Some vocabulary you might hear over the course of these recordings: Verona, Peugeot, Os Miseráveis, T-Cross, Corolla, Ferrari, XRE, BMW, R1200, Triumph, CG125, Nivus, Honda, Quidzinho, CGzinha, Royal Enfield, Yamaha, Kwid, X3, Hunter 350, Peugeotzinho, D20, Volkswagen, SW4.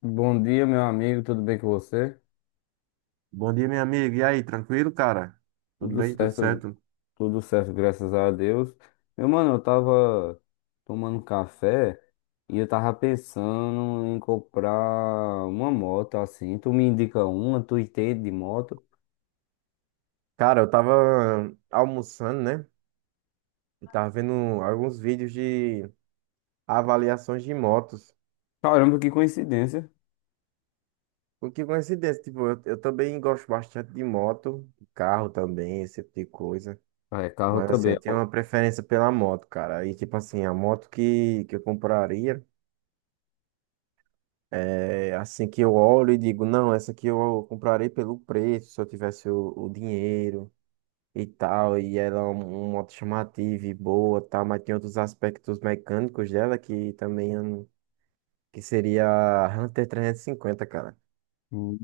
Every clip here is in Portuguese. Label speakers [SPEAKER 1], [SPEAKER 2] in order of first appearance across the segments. [SPEAKER 1] Bom dia, meu amigo, tudo bem com você?
[SPEAKER 2] Bom dia, meu amigo. E aí, tranquilo, cara? Tudo
[SPEAKER 1] Tudo
[SPEAKER 2] bem? Tudo
[SPEAKER 1] certo,
[SPEAKER 2] certo?
[SPEAKER 1] tudo certo, graças a Deus. Meu mano, eu tava tomando café e eu tava pensando em comprar uma moto assim. Tu me indica uma, tu entende de moto?
[SPEAKER 2] Cara, eu tava almoçando, né? Eu tava vendo alguns vídeos de avaliações de motos.
[SPEAKER 1] Caramba, que coincidência.
[SPEAKER 2] O que coincidência, tipo, eu também gosto bastante de moto, de carro também, esse tipo de coisa.
[SPEAKER 1] Ah, é, carro
[SPEAKER 2] Mas assim,
[SPEAKER 1] também.
[SPEAKER 2] eu tenho
[SPEAKER 1] Eu...
[SPEAKER 2] uma preferência pela moto, cara. E tipo assim, a moto que eu compraria, é assim que eu olho e digo, não, essa aqui eu comprarei pelo preço, se eu tivesse o dinheiro. E tal, e ela é uma moto chamativa e boa, tal, mas tem outros aspectos mecânicos dela que também eu não- que seria a Hunter 350, cara,
[SPEAKER 1] Não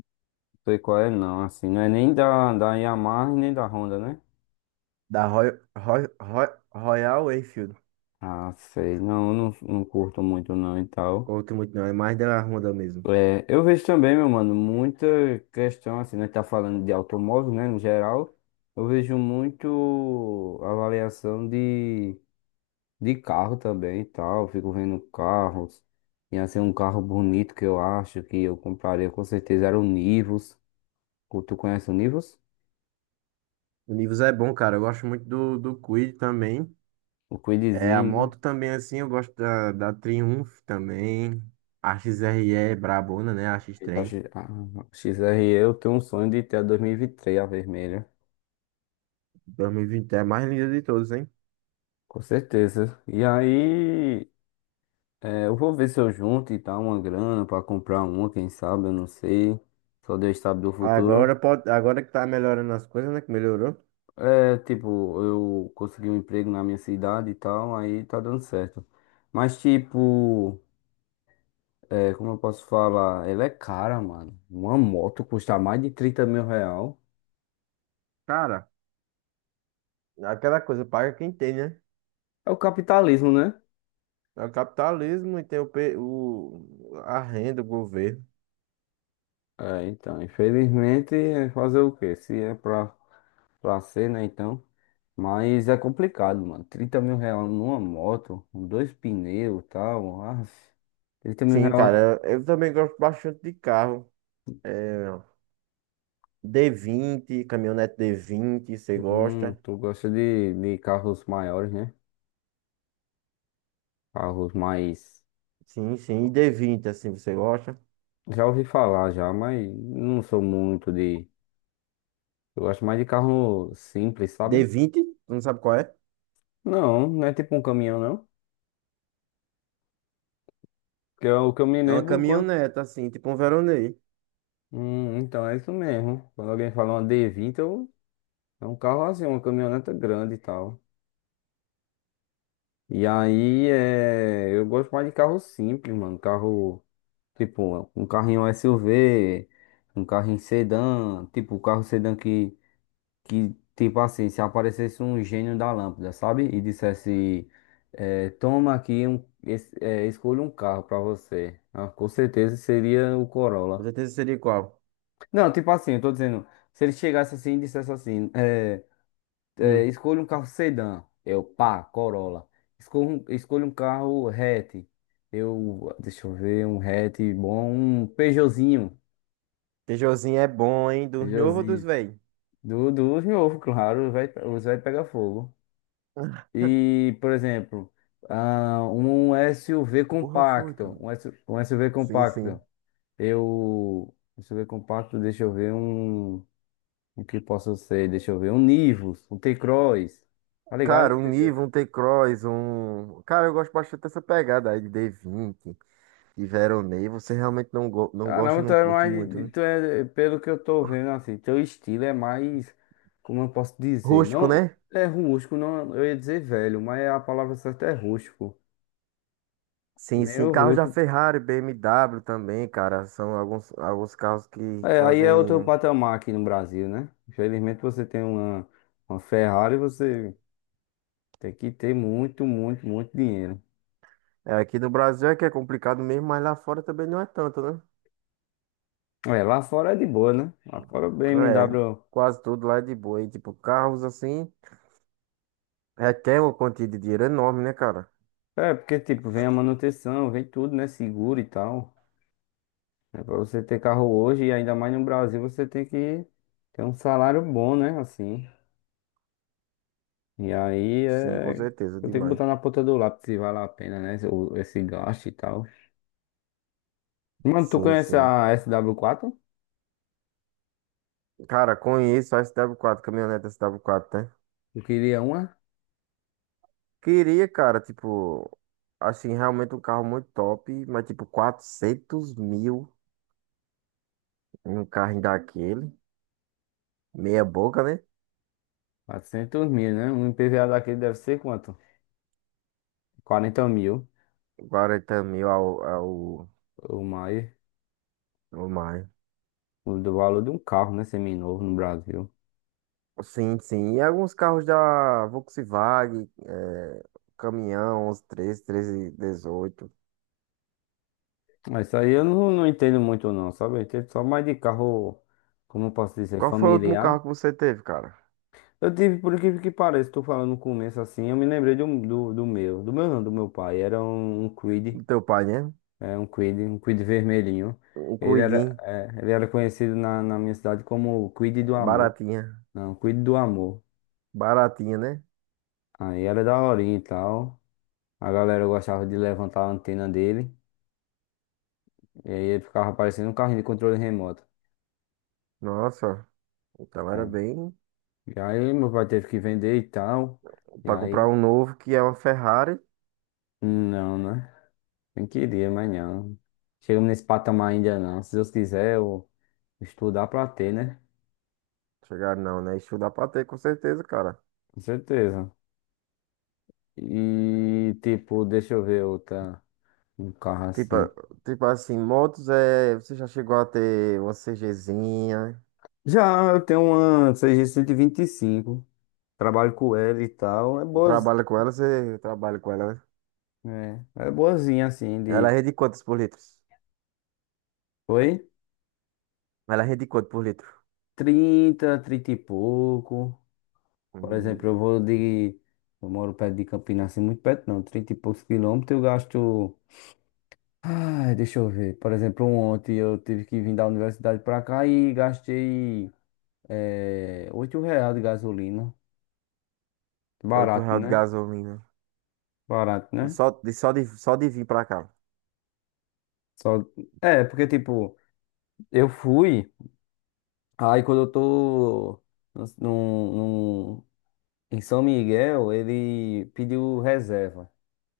[SPEAKER 1] sei qual é, não, assim, não é nem da Yamaha e nem da Honda, né?
[SPEAKER 2] da Roy, Roy, Royal Enfield.
[SPEAKER 1] Ah, sei, não, eu não curto muito não e tal.
[SPEAKER 2] Curto muito não, é mais da Honda mesmo.
[SPEAKER 1] É, eu vejo também, meu mano, muita questão, assim, né? Tá falando de automóvel, né, no geral. Eu vejo muito avaliação de carro também e tal. Eu fico vendo carros. E assim, um carro bonito que eu acho que eu compraria com certeza era o Nivus. Tu conhece o Nivus?
[SPEAKER 2] O Nivus é bom, cara, eu gosto muito do Kwid também.
[SPEAKER 1] O
[SPEAKER 2] É, a
[SPEAKER 1] Quidzinho, né?
[SPEAKER 2] moto também, assim, eu gosto da Triumph também. A XRE é brabona, né? A
[SPEAKER 1] A
[SPEAKER 2] X3.
[SPEAKER 1] X- a XRE, eu tenho um sonho de ter a 2023 a vermelha.
[SPEAKER 2] 2020 é a mais linda de todos, hein?
[SPEAKER 1] Com certeza. E aí. É, eu vou ver se eu junto e tal uma grana pra comprar uma, quem sabe, eu não sei. Só Deus sabe do
[SPEAKER 2] Agora
[SPEAKER 1] futuro.
[SPEAKER 2] pode, agora que tá melhorando as coisas, né? Que melhorou.
[SPEAKER 1] É, tipo, eu consegui um emprego na minha cidade e tal, aí tá dando certo. Mas, tipo, é, como eu posso falar? Ela é cara, mano. Uma moto custa mais de R$ 30 mil.
[SPEAKER 2] Cara, aquela coisa, paga quem tem, né?
[SPEAKER 1] É o capitalismo, né?
[SPEAKER 2] É o capitalismo e tem a renda, o governo.
[SPEAKER 1] É, então, infelizmente, é fazer o quê? Se é pra ser, né, então. Mas é complicado, mano. R$ 30 mil numa moto, com dois pneus e tal. Ah, 30 mil
[SPEAKER 2] Sim,
[SPEAKER 1] reais.
[SPEAKER 2] cara, eu também gosto bastante de carro. É, d vinte caminhonete d vinte você gosta?
[SPEAKER 1] Tu gosta de carros maiores, né? Carros mais...
[SPEAKER 2] Sim, sim, e d vinte assim, você gosta?
[SPEAKER 1] Já ouvi falar já, mas não sou muito de... Eu gosto mais de carro simples,
[SPEAKER 2] D
[SPEAKER 1] sabe?
[SPEAKER 2] vinte, tu não sabe qual é?
[SPEAKER 1] Não, não é tipo um caminhão, não. Que é o que eu me
[SPEAKER 2] É uma
[SPEAKER 1] lembro quando...
[SPEAKER 2] caminhonete, assim, tipo um Veronei.
[SPEAKER 1] Então é isso mesmo. Quando alguém fala uma d vinte eu... É um carro assim, uma caminhoneta grande e tal. E aí, é, eu gosto mais de carro simples, mano. Carro, tipo, um carrinho SUV, um carrinho sedã, tipo, o carro sedã que, tipo assim, se aparecesse um gênio da lâmpada, sabe? E dissesse, é, toma aqui, um, escolha um carro pra você. Ah, com certeza seria o
[SPEAKER 2] Com
[SPEAKER 1] Corolla.
[SPEAKER 2] certeza seria qual?
[SPEAKER 1] Não, tipo assim, eu tô dizendo, se ele chegasse assim e dissesse assim, é,
[SPEAKER 2] Hum.
[SPEAKER 1] escolha um carro sedã. Eu, pá, Corolla. Escolha um carro hatch. Eu, deixa eu ver, um hatch bom, um Peugeotzinho.
[SPEAKER 2] Peugeotzinho é bom, hein? Dos novos ou dos
[SPEAKER 1] Peugeotzinho.
[SPEAKER 2] velhos?
[SPEAKER 1] Dos novos, claro, vai, os vai pegar fogo. E, por exemplo, ah, um SUV
[SPEAKER 2] Porra, foi,
[SPEAKER 1] compacto.
[SPEAKER 2] cara.
[SPEAKER 1] Um SUV
[SPEAKER 2] Sim, sim.
[SPEAKER 1] compacto. Eu, SUV compacto, deixa eu ver um. O que posso ser? Deixa eu ver. Um Nivus, um T-Cross. Tá
[SPEAKER 2] Cara,
[SPEAKER 1] ligado?
[SPEAKER 2] um T-Cross, um. Cara, eu gosto bastante dessa pegada aí de D20, de Veronei. Você realmente não gosta,
[SPEAKER 1] Caramba, tu
[SPEAKER 2] não
[SPEAKER 1] é
[SPEAKER 2] curte muito,
[SPEAKER 1] mais.
[SPEAKER 2] né?
[SPEAKER 1] Tu é, pelo que eu tô vendo, assim, teu estilo é mais... Como eu posso dizer?
[SPEAKER 2] Rústico,
[SPEAKER 1] Não
[SPEAKER 2] né?
[SPEAKER 1] é rústico, não, eu ia dizer velho, mas a palavra certa é rústico.
[SPEAKER 2] Sim, sim.
[SPEAKER 1] Meio
[SPEAKER 2] Carros da
[SPEAKER 1] rústico.
[SPEAKER 2] Ferrari, BMW também, cara. São alguns carros que
[SPEAKER 1] É, aí é outro
[SPEAKER 2] trazem.
[SPEAKER 1] patamar aqui no Brasil, né? Infelizmente você tem uma Ferrari, você tem que ter muito, muito, muito dinheiro.
[SPEAKER 2] É, aqui no Brasil é que é complicado mesmo, mas lá fora também não é tanto, né?
[SPEAKER 1] É, lá fora é de boa, né? Lá fora o
[SPEAKER 2] É,
[SPEAKER 1] BMW.
[SPEAKER 2] quase tudo lá é de boa. E, tipo, carros assim, requer uma quantia de dinheiro enorme, né, cara?
[SPEAKER 1] É, porque tipo, vem a manutenção, vem tudo, né? Seguro e tal. É para você ter carro hoje, e ainda mais no Brasil, você tem que ter um salário bom, né? Assim. E aí
[SPEAKER 2] Sim, com
[SPEAKER 1] é...
[SPEAKER 2] certeza,
[SPEAKER 1] Eu tenho que
[SPEAKER 2] demais.
[SPEAKER 1] botar na ponta do lápis se vale a pena, né? Esse gasto e tal. Mano, tu
[SPEAKER 2] Sim,
[SPEAKER 1] conhece
[SPEAKER 2] sim.
[SPEAKER 1] a SW quatro?
[SPEAKER 2] Cara, conheço a SW4, caminhonete SW4, né?
[SPEAKER 1] Eu queria uma...
[SPEAKER 2] Queria, cara, tipo, assim, realmente um carro muito top, mas tipo, 400 mil em um carro daquele. Meia boca, né?
[SPEAKER 1] 400 mil, né? Um IPVA daquele deve ser quanto? 40 mil
[SPEAKER 2] 40 mil
[SPEAKER 1] ou mais.
[SPEAKER 2] ao mais.
[SPEAKER 1] O do valor de um carro, né? Seminovo no Brasil.
[SPEAKER 2] Sim, sim. E alguns carros da Volkswagen, é, caminhão, 11, 13, 1318.
[SPEAKER 1] Mas isso aí eu não entendo muito, não, sabe? Eu entendo só mais de carro, como eu posso dizer,
[SPEAKER 2] Qual foi o último
[SPEAKER 1] familiar.
[SPEAKER 2] carro que você teve, cara?
[SPEAKER 1] Eu tive, por incrível que pareça, tô falando no começo assim, eu me lembrei de um- do, do meu não, do meu pai, era um Kwid,
[SPEAKER 2] Do teu pai, né?
[SPEAKER 1] é, um Kwid vermelhinho.
[SPEAKER 2] Um
[SPEAKER 1] Ele era,
[SPEAKER 2] cuidinho,
[SPEAKER 1] é, ele era conhecido na minha cidade como o Kwid do Amor,
[SPEAKER 2] baratinha.
[SPEAKER 1] não, Kwid do Amor.
[SPEAKER 2] Baratinha, né?
[SPEAKER 1] Aí era daorinha e tal, a galera gostava de levantar a antena dele, e aí ele ficava parecendo um carrinho de controle remoto.
[SPEAKER 2] Nossa. Então era
[SPEAKER 1] Né?
[SPEAKER 2] bem.
[SPEAKER 1] E aí meu pai teve que vender e tal, e
[SPEAKER 2] Pra comprar
[SPEAKER 1] aí,
[SPEAKER 2] um novo que é uma Ferrari.
[SPEAKER 1] não, né? Nem queria, mas não. Chegamos nesse patamar ainda não. Se Deus quiser, eu estudar pra ter, né?
[SPEAKER 2] Chegar não, né? Isso dá pra ter, com certeza, cara.
[SPEAKER 1] Com certeza. E, tipo, deixa eu ver outra. Um carro
[SPEAKER 2] Tipo,
[SPEAKER 1] assim.
[SPEAKER 2] tipo assim, motos é. Você já chegou a ter uma CGzinha?
[SPEAKER 1] Já eu tenho uma CG125. Trabalho com ela e tal. É boa.
[SPEAKER 2] Trabalha com ela, você trabalha com ela, né?
[SPEAKER 1] É boazinha assim
[SPEAKER 2] Ela
[SPEAKER 1] de...
[SPEAKER 2] rende quantos por litro?
[SPEAKER 1] Oi?
[SPEAKER 2] Ela rende quanto por litro?
[SPEAKER 1] 30, 30 e pouco. Por exemplo, eu
[SPEAKER 2] Hum,
[SPEAKER 1] vou de... Eu moro perto de Campinas, assim, muito perto não. 30 e poucos quilômetros, eu gasto. Ah, deixa eu ver. Por exemplo, ontem eu tive que vir da universidade pra cá e gastei R$ 8 de gasolina.
[SPEAKER 2] 8
[SPEAKER 1] Barato,
[SPEAKER 2] reais de
[SPEAKER 1] né?
[SPEAKER 2] gasolina.
[SPEAKER 1] Barato, né?
[SPEAKER 2] Só de vir pra cá.
[SPEAKER 1] Só... É, porque tipo, eu fui, aí quando eu tô num, num, em São Miguel, ele pediu reserva.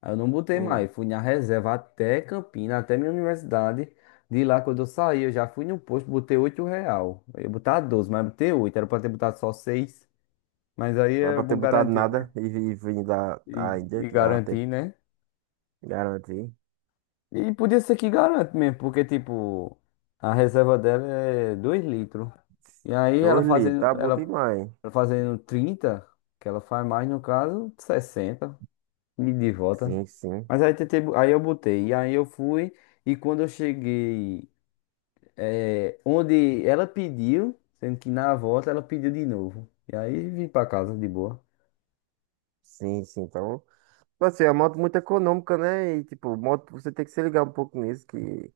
[SPEAKER 1] Aí eu não botei mais,
[SPEAKER 2] Hum,
[SPEAKER 1] fui na reserva até Campinas, até minha universidade. De lá, quando eu saí, eu já fui no posto, botei R$ 8. Eu ia botar 12, mas botei 8. Era pra ter botado só 6. Mas aí
[SPEAKER 2] não é
[SPEAKER 1] era
[SPEAKER 2] pra ter
[SPEAKER 1] bom
[SPEAKER 2] botado
[SPEAKER 1] garantir,
[SPEAKER 2] nada
[SPEAKER 1] né?
[SPEAKER 2] e vir da
[SPEAKER 1] E,
[SPEAKER 2] ainda,
[SPEAKER 1] e
[SPEAKER 2] que dava até
[SPEAKER 1] garantir, né?
[SPEAKER 2] garantir.
[SPEAKER 1] E podia ser que garante mesmo, porque, tipo, a reserva dela é 2 litros. E aí ela
[SPEAKER 2] 2 litros,
[SPEAKER 1] fazendo,
[SPEAKER 2] tá bom demais.
[SPEAKER 1] ela fazendo 30, que ela faz mais, no caso, 60. Me de volta.
[SPEAKER 2] Sim, sim.
[SPEAKER 1] Mas aí tentei, aí eu botei. E aí eu fui. E quando eu cheguei, onde ela pediu, sendo que na volta ela pediu de novo. E aí vim pra casa de boa.
[SPEAKER 2] Sim, sim. Então, tipo assim, é uma moto muito econômica, né? E, tipo, moto, você tem que se ligar um pouco nisso, que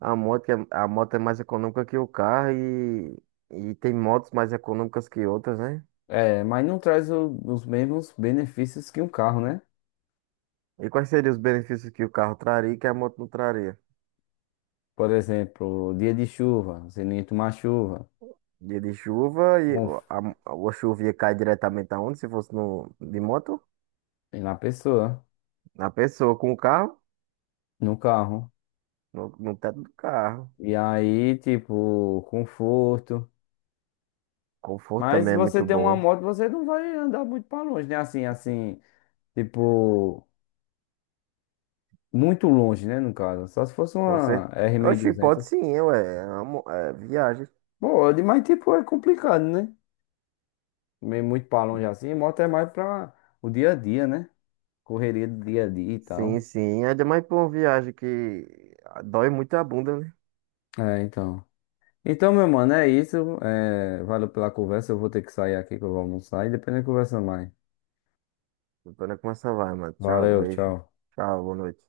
[SPEAKER 2] a moto é mais econômica que o carro e tem motos mais econômicas que outras, né?
[SPEAKER 1] É, mas não traz os mesmos benefícios que um carro, né?
[SPEAKER 2] E quais seriam os benefícios que o carro traria e que a moto não traria?
[SPEAKER 1] Por exemplo, dia de chuva, você nem tomar chuva.
[SPEAKER 2] Dia de chuva e
[SPEAKER 1] Confio
[SPEAKER 2] a chuva ia cair diretamente aonde? Se fosse no, de moto?
[SPEAKER 1] na pessoa,
[SPEAKER 2] Na pessoa, com o carro,
[SPEAKER 1] no carro.
[SPEAKER 2] no teto do carro.
[SPEAKER 1] E aí, tipo, conforto.
[SPEAKER 2] Conforto
[SPEAKER 1] Mas
[SPEAKER 2] também
[SPEAKER 1] se
[SPEAKER 2] é
[SPEAKER 1] você
[SPEAKER 2] muito
[SPEAKER 1] tem uma
[SPEAKER 2] bom.
[SPEAKER 1] moto, você não vai andar muito pra longe, né? Assim, assim. Tipo. Muito longe, né, no caso. Só se fosse
[SPEAKER 2] Com
[SPEAKER 1] uma
[SPEAKER 2] certeza. Oxi,
[SPEAKER 1] R1200. mil e
[SPEAKER 2] pode
[SPEAKER 1] duzentos.
[SPEAKER 2] sim, ué. É, é viagem.
[SPEAKER 1] Pode, mas tipo, é complicado, né? Meio muito pra longe assim. Moto é mais pra o dia a dia, né? Correria do dia a dia e
[SPEAKER 2] Sim,
[SPEAKER 1] tal.
[SPEAKER 2] sim. Ainda mais pra uma viagem que dói muito a bunda, né?
[SPEAKER 1] É, então. Então, meu mano, é isso. É, valeu pela conversa. Eu vou ter que sair aqui que eu vou almoçar e depois a gente conversa mais.
[SPEAKER 2] Então tô como essa vai, mano. Tchau,
[SPEAKER 1] Valeu,
[SPEAKER 2] beijo.
[SPEAKER 1] tchau.
[SPEAKER 2] Tchau, boa noite.